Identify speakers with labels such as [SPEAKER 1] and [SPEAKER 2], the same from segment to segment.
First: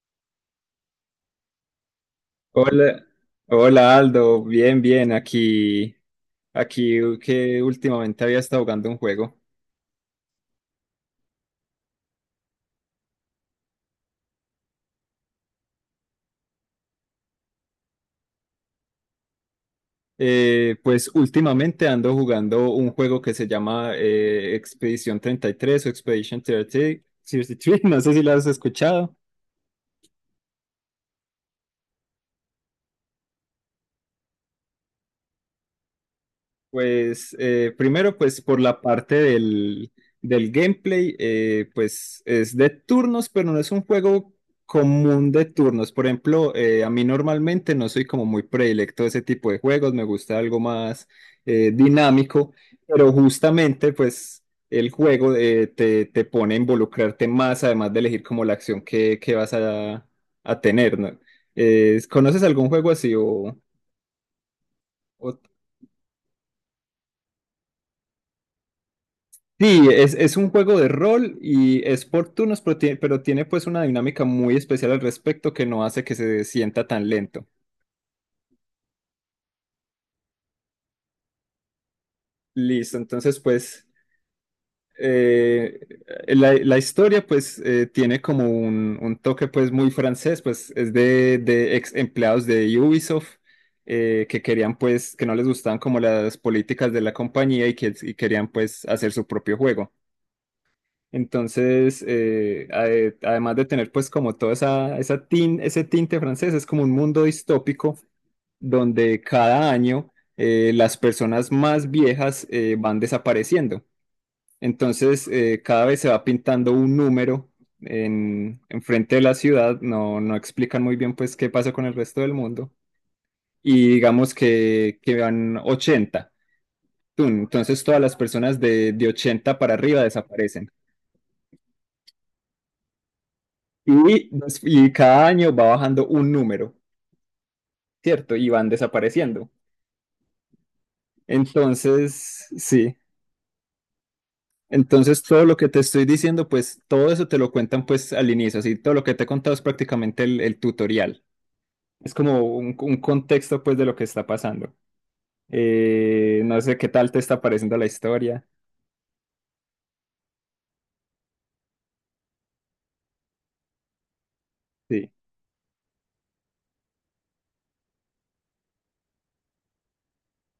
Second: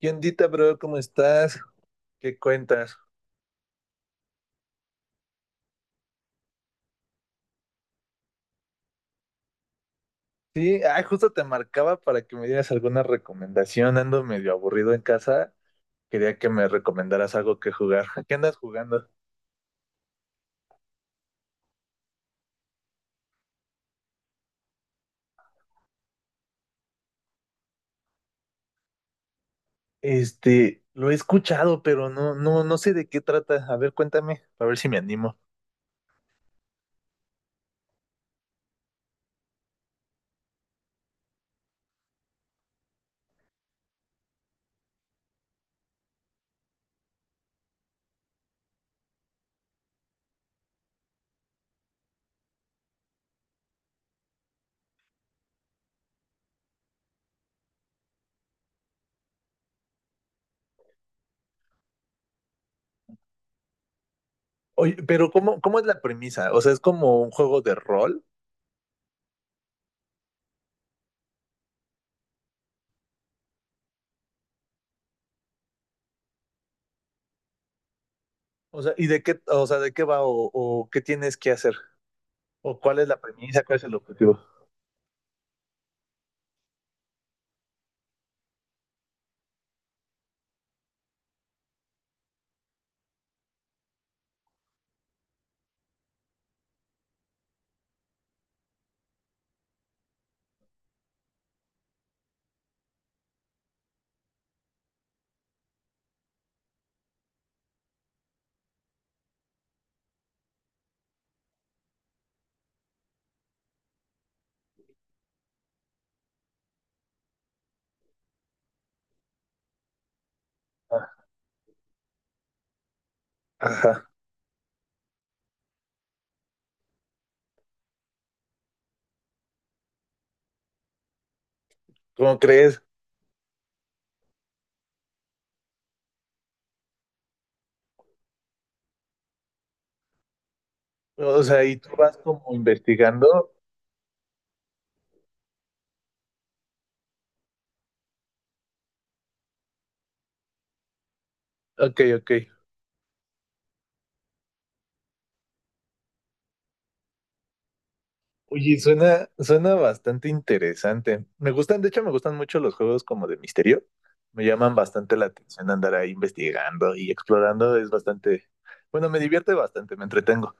[SPEAKER 1] ¿Qué ondita, bro? ¿Cómo estás? ¿Qué cuentas?
[SPEAKER 2] Hola, hola Aldo, bien, bien, aquí, aquí que últimamente había estado jugando un juego.
[SPEAKER 1] Sí, ay, justo te marcaba para que me dieras alguna recomendación. Ando medio aburrido en casa. Quería que me recomendaras algo que jugar. ¿Qué andas jugando?
[SPEAKER 2] Pues últimamente ando jugando un juego que se llama Expedición 33 o Expedition 30 33, no sé si lo has escuchado.
[SPEAKER 1] Este, lo he escuchado, pero no sé de qué trata. A ver, cuéntame, a ver si me animo.
[SPEAKER 2] Pues primero, pues por la parte del gameplay, pues es de turnos, pero no es un juego común de turnos. Por ejemplo, a mí normalmente no soy como muy predilecto de ese tipo de juegos, me gusta algo más dinámico, pero justamente pues el juego te pone a involucrarte más, además de elegir como la acción que vas a tener, ¿no? ¿Conoces algún juego así
[SPEAKER 1] Oye,
[SPEAKER 2] o
[SPEAKER 1] pero ¿cómo es la premisa? O sea, ¿es como un juego de rol?
[SPEAKER 2] sí, es un juego de rol y es por turnos, pero tiene pues una dinámica muy especial al respecto que no hace que se sienta tan lento.
[SPEAKER 1] O sea, ¿y de qué, o sea, de qué va o qué tienes que hacer? ¿O
[SPEAKER 2] Listo,
[SPEAKER 1] cuál es la
[SPEAKER 2] entonces
[SPEAKER 1] premisa? ¿Cuál es
[SPEAKER 2] pues
[SPEAKER 1] el objetivo?
[SPEAKER 2] eh, la historia pues tiene como un toque pues muy francés, pues es de ex empleados de Ubisoft que querían pues, que no les gustaban como las políticas de la compañía y que y querían pues hacer su propio juego. Entonces, además de tener pues como toda ese tinte francés, es como un mundo distópico donde cada año las personas más viejas van desapareciendo. Entonces, cada vez se va pintando un número en frente de la ciudad. No, no explican muy
[SPEAKER 1] Ah.
[SPEAKER 2] bien pues qué pasa con el resto del mundo. Y
[SPEAKER 1] Ajá.
[SPEAKER 2] digamos que van 80. Entonces, todas las personas de 80 para arriba desaparecen.
[SPEAKER 1] ¿Cómo crees?
[SPEAKER 2] Y cada año va bajando un número, ¿cierto? Y van desapareciendo.
[SPEAKER 1] O sea, y tú vas como
[SPEAKER 2] Entonces, sí.
[SPEAKER 1] investigando.
[SPEAKER 2] Entonces, todo lo que te estoy diciendo, pues todo eso te lo cuentan pues al inicio, así todo lo que te he contado es prácticamente el tutorial.
[SPEAKER 1] Ok,
[SPEAKER 2] Es
[SPEAKER 1] ok.
[SPEAKER 2] como un contexto pues de lo que está pasando. No sé qué tal te está pareciendo la historia.
[SPEAKER 1] Oye, suena bastante interesante. Me gustan, de hecho, me gustan mucho los juegos como de misterio. Me llaman
[SPEAKER 2] Sí.
[SPEAKER 1] bastante la atención andar ahí investigando y explorando. Es bastante, bueno, me divierte bastante, me entretengo.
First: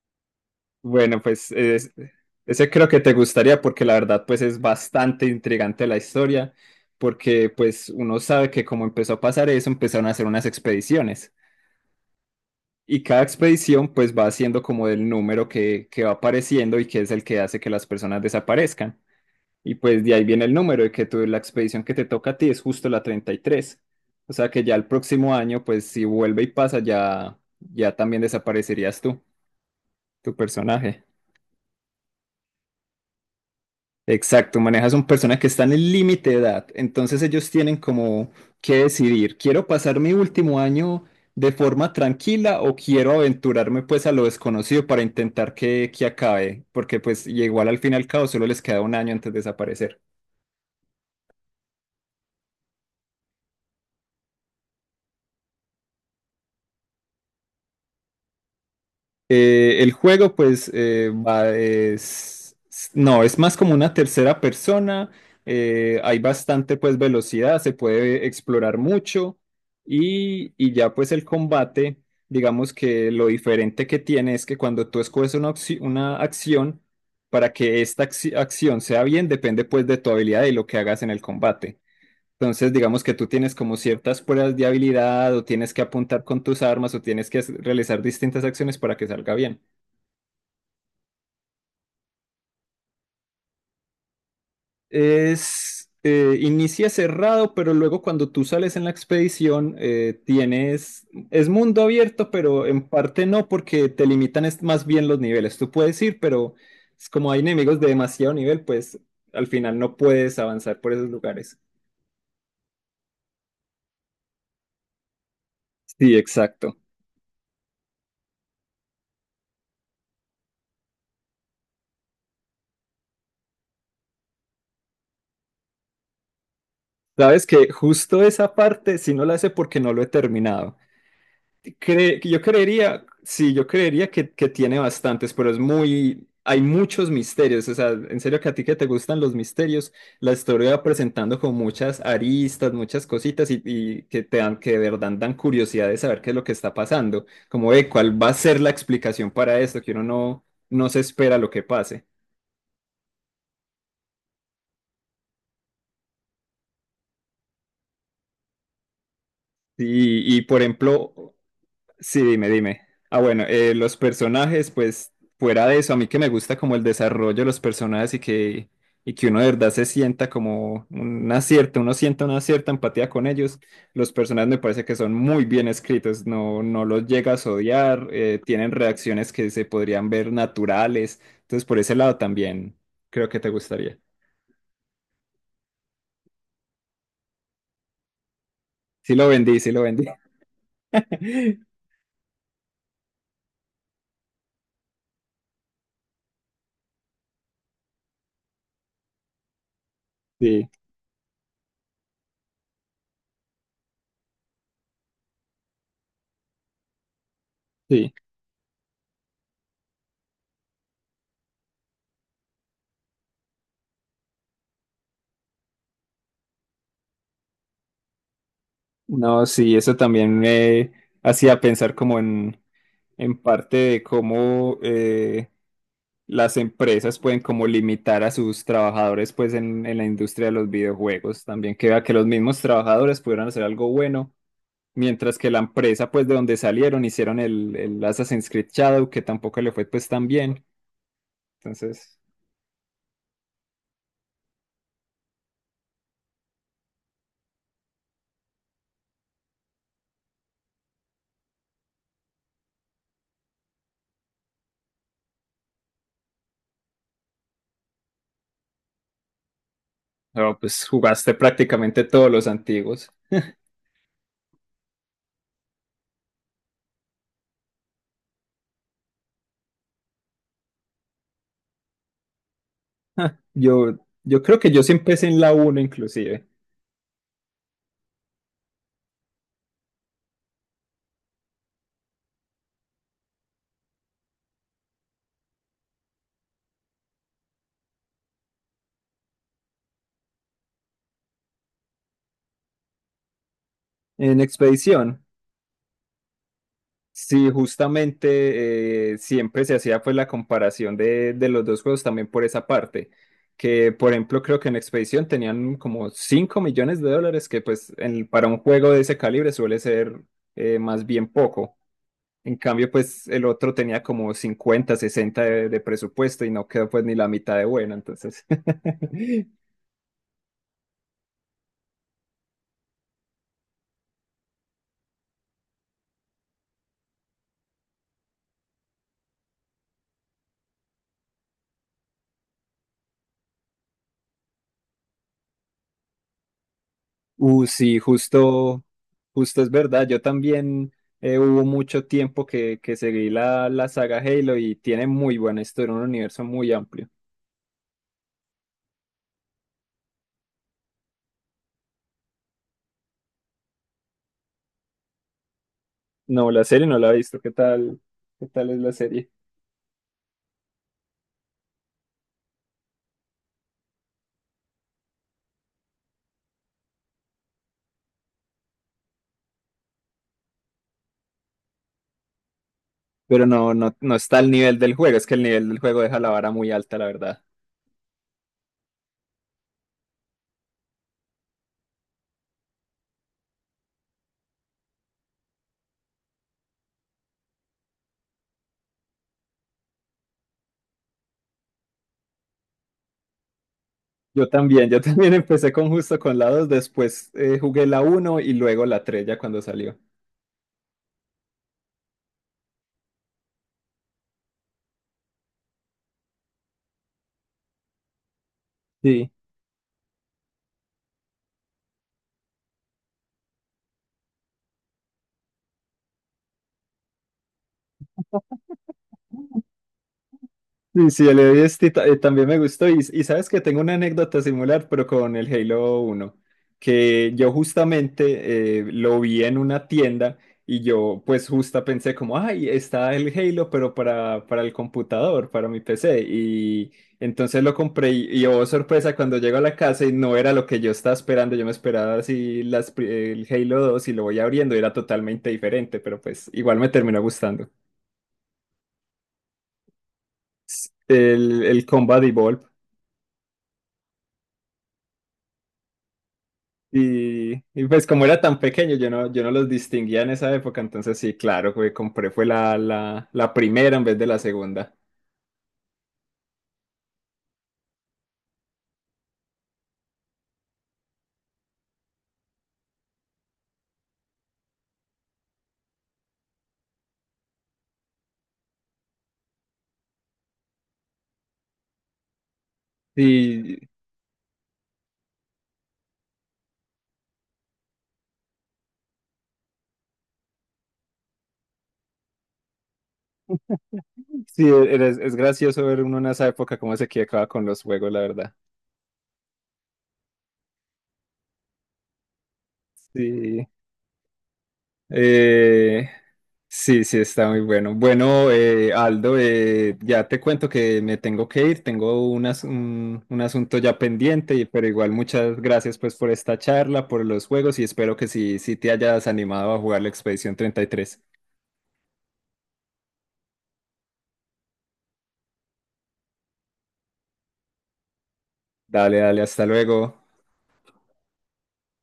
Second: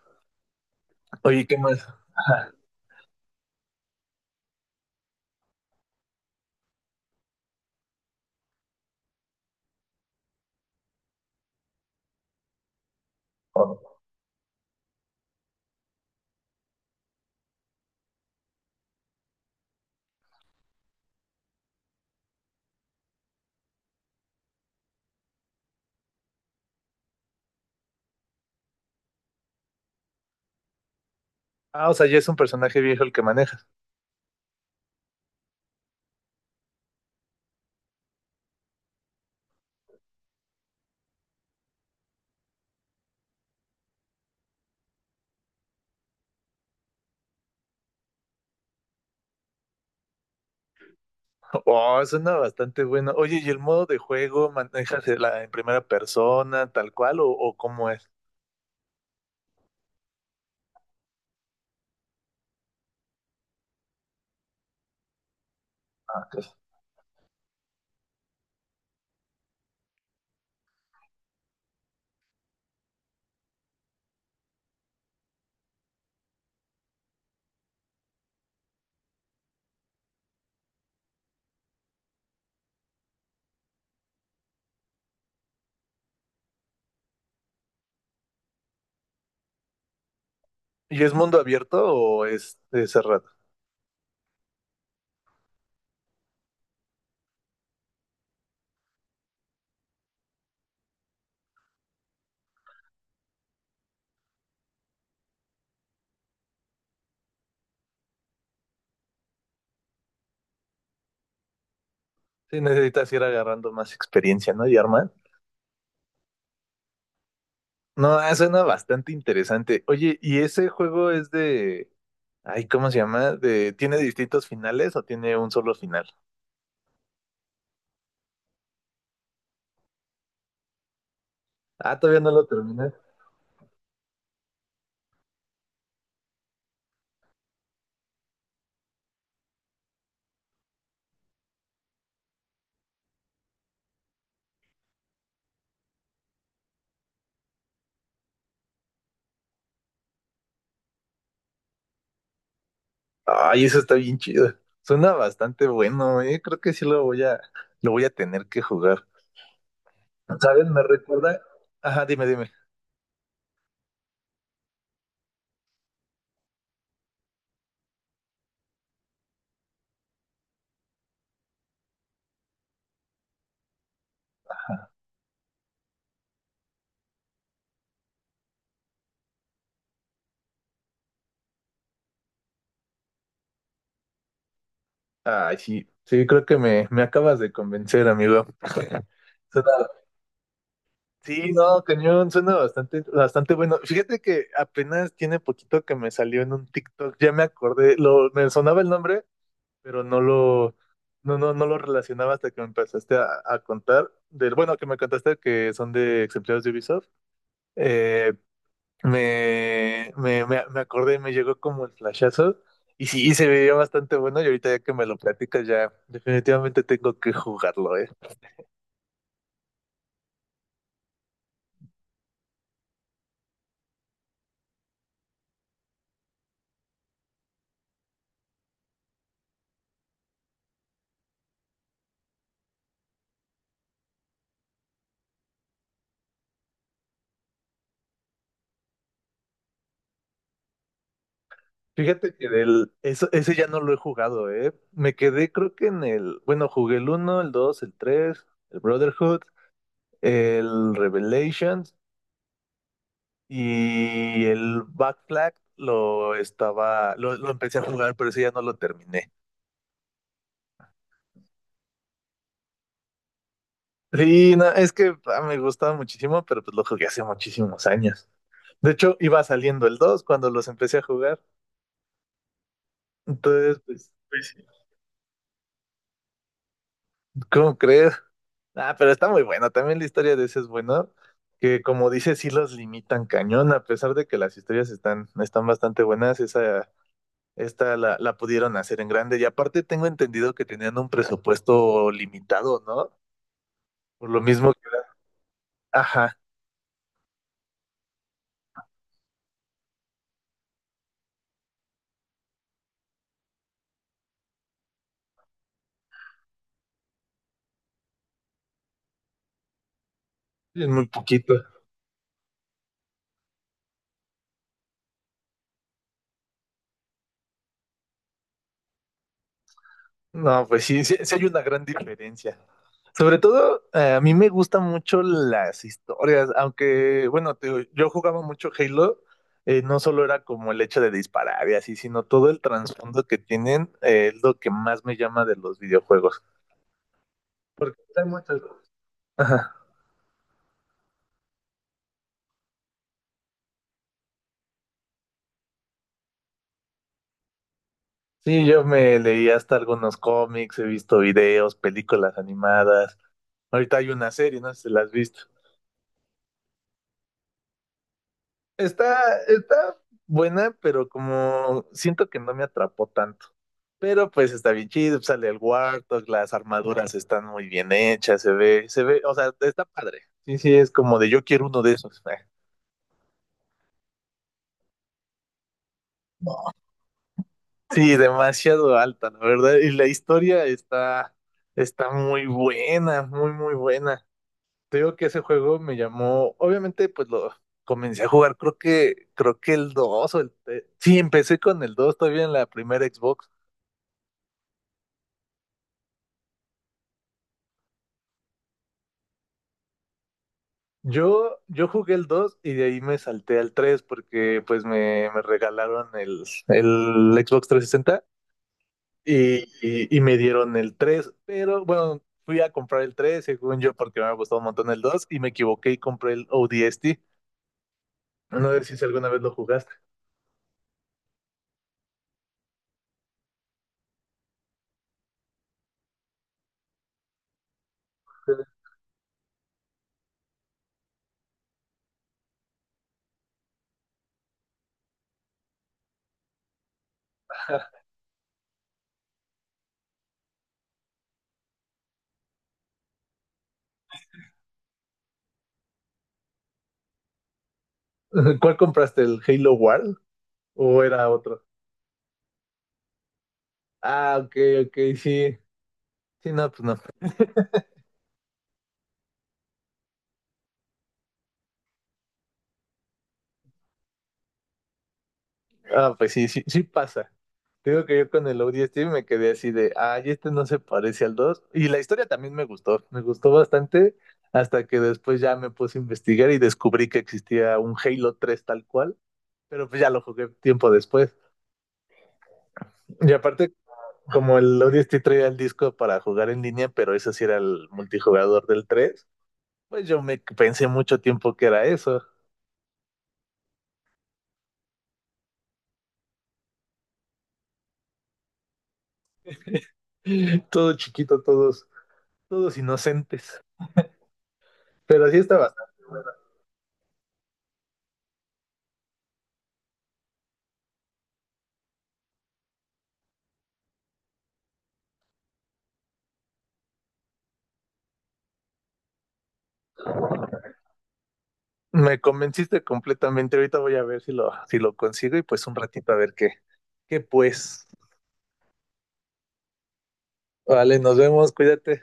[SPEAKER 2] Bueno,
[SPEAKER 1] Oye,
[SPEAKER 2] pues
[SPEAKER 1] ¿qué más?
[SPEAKER 2] es-
[SPEAKER 1] Ajá.
[SPEAKER 2] ese creo que te gustaría porque la verdad pues es bastante intrigante la historia, porque pues uno sabe que como empezó a pasar eso, empezaron a hacer unas expediciones y cada expedición
[SPEAKER 1] Oh.
[SPEAKER 2] pues va haciendo como el número que va apareciendo y que es el que hace que las personas desaparezcan. Y pues de ahí viene el número de que tú, la expedición que te toca a ti es justo la 33. O sea que ya el próximo año pues si vuelve y pasa ya, ya también desaparecerías tú, tu personaje.
[SPEAKER 1] Ah, o sea, ya es un personaje viejo el que manejas.
[SPEAKER 2] Exacto, manejas un personaje que está en el límite de edad, entonces ellos tienen como que decidir, ¿quiero pasar mi último año de forma tranquila o quiero aventurarme pues a lo desconocido para intentar que acabe? Porque pues y igual al fin y al cabo solo les queda un año antes de desaparecer.
[SPEAKER 1] Oh, suena bastante bueno. Oye, ¿y el modo de juego manejas la, en primera persona, tal cual, o cómo es?
[SPEAKER 2] El juego, pues, es, no, es más como una tercera persona. Hay
[SPEAKER 1] Ah, ok.
[SPEAKER 2] bastante, pues, velocidad, se puede explorar mucho. Ya, pues, el combate, digamos que lo diferente que tiene es que cuando tú escoges una, una acción, para que esta acción sea bien, depende, pues, de tu habilidad y lo que hagas en el combate. Entonces, digamos que tú tienes como ciertas pruebas de habilidad o tienes que apuntar con tus armas o tienes que hacer- realizar distintas acciones para que salga bien.
[SPEAKER 1] ¿Y es mundo abierto o es cerrado?
[SPEAKER 2] Es, inicia cerrado, pero luego cuando tú sales en la expedición, es mundo abierto, pero en parte no, porque te limitan es más bien los niveles. Tú puedes ir, pero es como hay enemigos de demasiado nivel, pues al final no puedes avanzar por esos lugares.
[SPEAKER 1] Sí, necesitas ir agarrando más experiencia, ¿no, Yarman?
[SPEAKER 2] Sí, exacto.
[SPEAKER 1] No, ah, suena bastante interesante. Oye, ¿y ese juego es de... ay, ¿cómo se llama? De... ¿tiene distintos finales o tiene un solo final?
[SPEAKER 2] Sabes que justo esa parte, sí no la sé porque no lo he terminado.
[SPEAKER 1] Ah,
[SPEAKER 2] Cre-
[SPEAKER 1] todavía no
[SPEAKER 2] yo
[SPEAKER 1] lo terminé.
[SPEAKER 2] creería, sí, yo creería que tiene bastantes, pero es muy, hay muchos misterios, o sea, en serio que a ti que te gustan los misterios, la historia va presentando con muchas aristas, muchas cositas y que te dan, que de verdad dan curiosidad de saber qué es lo que está pasando, como de cuál va a ser la explicación para esto, que uno no, no se espera lo que pase.
[SPEAKER 1] Ay, eso está bien chido. Suena bastante bueno, eh. Creo que sí lo voy a tener que jugar.
[SPEAKER 2] Por
[SPEAKER 1] ¿Sabes? Me
[SPEAKER 2] ejemplo,
[SPEAKER 1] recuerda... ajá,
[SPEAKER 2] sí,
[SPEAKER 1] dime,
[SPEAKER 2] dime,
[SPEAKER 1] dime.
[SPEAKER 2] dime. Ah, bueno, los personajes, pues fuera de eso, a mí que me gusta como el desarrollo de los personajes y que uno de verdad se sienta como una cierta, uno sienta una cierta empatía con ellos. Los personajes me parece que son muy bien escritos, no, no los llegas a odiar, tienen reacciones que se podrían ver naturales. Entonces, por ese lado también creo que te gustaría.
[SPEAKER 1] Ay, sí. Sí, creo que me acabas de convencer, amigo.
[SPEAKER 2] Sí lo vendí,
[SPEAKER 1] Suena.
[SPEAKER 2] sí lo vendí.
[SPEAKER 1] Sí, no, cañón, suena bastante bueno. Fíjate que apenas tiene poquito que me salió en un TikTok, ya me acordé, lo, me sonaba el nombre, pero
[SPEAKER 2] Sí,
[SPEAKER 1] no lo relacionaba hasta que me empezaste a contar, del, bueno, que me contaste que son de exemplares de Ubisoft.
[SPEAKER 2] sí.
[SPEAKER 1] Eh, me acordé, me llegó como el flashazo, y sí, se veía bastante bueno, y ahorita ya que me lo platicas, ya definitivamente tengo que jugarlo.
[SPEAKER 2] No, sí, eso también me hacía pensar como en parte de cómo las empresas pueden como limitar a sus trabajadores pues en la industria de los videojuegos. También que vea que los mismos trabajadores pudieran hacer algo bueno, mientras que la empresa pues de donde salieron hicieron el Assassin's Creed Shadow, que tampoco le fue pues tan bien. Entonces,
[SPEAKER 1] Fíjate que del, eso, ese ya no lo he jugado, ¿eh? Me quedé creo que en el, bueno, jugué el uno, el 2, el 3, el Brotherhood, el Revelations y el Back Flag lo empecé a jugar, pero ese ya no lo terminé.
[SPEAKER 2] no, pues jugaste prácticamente todos los antiguos.
[SPEAKER 1] Sí, no, es que ah, me gustaba muchísimo, pero pues lo jugué hace muchísimos años. De hecho, iba saliendo el 2 cuando los empecé a jugar. Entonces,
[SPEAKER 2] Yo,
[SPEAKER 1] pues...
[SPEAKER 2] yo
[SPEAKER 1] pues,
[SPEAKER 2] creo que yo sí empecé en la uno inclusive,
[SPEAKER 1] ¿cómo crees? Ah, pero está muy bueno. También la historia de ese es bueno, que como dices, sí los limitan cañón. A pesar de que las historias están bastante buenas, esa, esta la pudieron hacer en grande. Y aparte tengo entendido que tenían un presupuesto limitado, ¿no? Por
[SPEAKER 2] en
[SPEAKER 1] lo mismo que era...
[SPEAKER 2] Expedición.
[SPEAKER 1] ajá,
[SPEAKER 2] Sí, justamente siempre se hacía pues la comparación de los dos juegos también por esa parte, que por ejemplo creo que en Expedición tenían como 5 millones de dólares, que pues en- para un juego de ese calibre suele ser
[SPEAKER 1] es
[SPEAKER 2] más
[SPEAKER 1] muy
[SPEAKER 2] bien
[SPEAKER 1] poquito.
[SPEAKER 2] poco. En cambio pues el otro tenía como 50 60 de presupuesto y no quedó pues ni la mitad de bueno, entonces
[SPEAKER 1] No, pues sí, sí, sí hay una gran diferencia. Sobre todo, a mí me gustan mucho las historias, aunque, bueno, te digo, yo jugaba mucho Halo, no solo era como el hecho de disparar y así, sino todo el trasfondo que tienen, es lo que más me llama de los videojuegos.
[SPEAKER 2] Sí,
[SPEAKER 1] Porque hay muchos.
[SPEAKER 2] justo, justo es
[SPEAKER 1] Ajá.
[SPEAKER 2] verdad. Yo también hubo mucho tiempo que seguí la saga Halo y tiene muy buena historia, un universo muy amplio.
[SPEAKER 1] Sí, yo me leí hasta algunos cómics, he visto videos, películas animadas. Ahorita hay una serie, no sé si la has visto.
[SPEAKER 2] No, la serie no la he visto. ¿Qué tal? ¿Qué tal es la serie?
[SPEAKER 1] Está, está buena, pero como siento que no me atrapó tanto. Pero pues está bien chido, sale el Warthog, las armaduras están muy bien hechas, se ve, o sea, está padre. Sí, sí, es como de yo quiero uno de esos.
[SPEAKER 2] Pero no, no, no está al nivel del juego. Es que el nivel del juego deja la vara muy alta, la verdad.
[SPEAKER 1] Sí, demasiado alta, la verdad. Y la historia está, está muy buena, muy, muy buena. Te digo que ese juego me llamó, obviamente, pues lo comencé a jugar, creo que el 2 o el... te- sí, empecé con el 2 todavía en la primera Xbox.
[SPEAKER 2] Yo también empecé con justo con la 2 después jugué la uno y luego la 3 ya cuando salió.
[SPEAKER 1] Yo jugué el 2 y de ahí me salté al 3 porque pues me regalaron el Xbox 360
[SPEAKER 2] Sí.
[SPEAKER 1] y me dieron el tres, pero bueno, fui a comprar el 3 según yo porque me había gustado un montón el 2 y me equivoqué y compré el ODST. No sé si alguna vez lo jugaste.
[SPEAKER 2] Sí, sí, el Heavy Dust ta- también me gustó. Sabes que tengo una anécdota similar, pero con el Halo uno que yo justamente lo vi en una tienda y yo pues justa pensé como, ay, está el Halo, pero para el computador, para mi PC. Y entonces lo compré y oh, sorpresa, cuando llego a la casa y no era lo que yo estaba esperando, yo me esperaba así el Halo 2 y lo voy abriendo y era totalmente diferente, pero pues igual me terminó gustando.
[SPEAKER 1] ¿Cuál compraste? ¿El Halo World o era otro?
[SPEAKER 2] El Combat Evolved.
[SPEAKER 1] Ah, ok, ok, sí. Sí, no, pues no.
[SPEAKER 2] Pues como era tan pequeño, yo no los distinguía en esa época, entonces sí, claro, que compré fue la primera en vez de la segunda.
[SPEAKER 1] Ah, pues sí, sí, sí pasa. Digo que yo con el ODST me quedé así de, ay, este no se parece al dos. Y la historia también me gustó bastante, hasta que después ya me puse a investigar y descubrí que existía un Halo 3 tal cual, pero pues ya lo jugué tiempo después. Y aparte,
[SPEAKER 2] Y
[SPEAKER 1] como el ODST traía el disco para jugar en línea, pero eso sí era el multijugador del 3, pues yo me pensé mucho tiempo que era eso.
[SPEAKER 2] sí, es gracioso ver uno en esa época cómo se equivocaba con los juegos, la verdad.
[SPEAKER 1] Todo chiquito, todos, todos inocentes.
[SPEAKER 2] Sí.
[SPEAKER 1] Pero así está bastante.
[SPEAKER 2] Eh,
[SPEAKER 1] Bueno,
[SPEAKER 2] sí, está muy bueno. Bueno, Aldo, ya te cuento que me tengo que ir, tengo un asunto ya pendiente, y- pero igual muchas gracias pues por esta charla, por los juegos y espero que sí, sí te hayas animado a jugar la Expedición 33.
[SPEAKER 1] me convenciste completamente. Ahorita voy a ver si lo, si lo consigo y pues un ratito a ver qué, qué pues.
[SPEAKER 2] Dale, dale, hasta luego.
[SPEAKER 1] Vale, nos vemos, cuídate.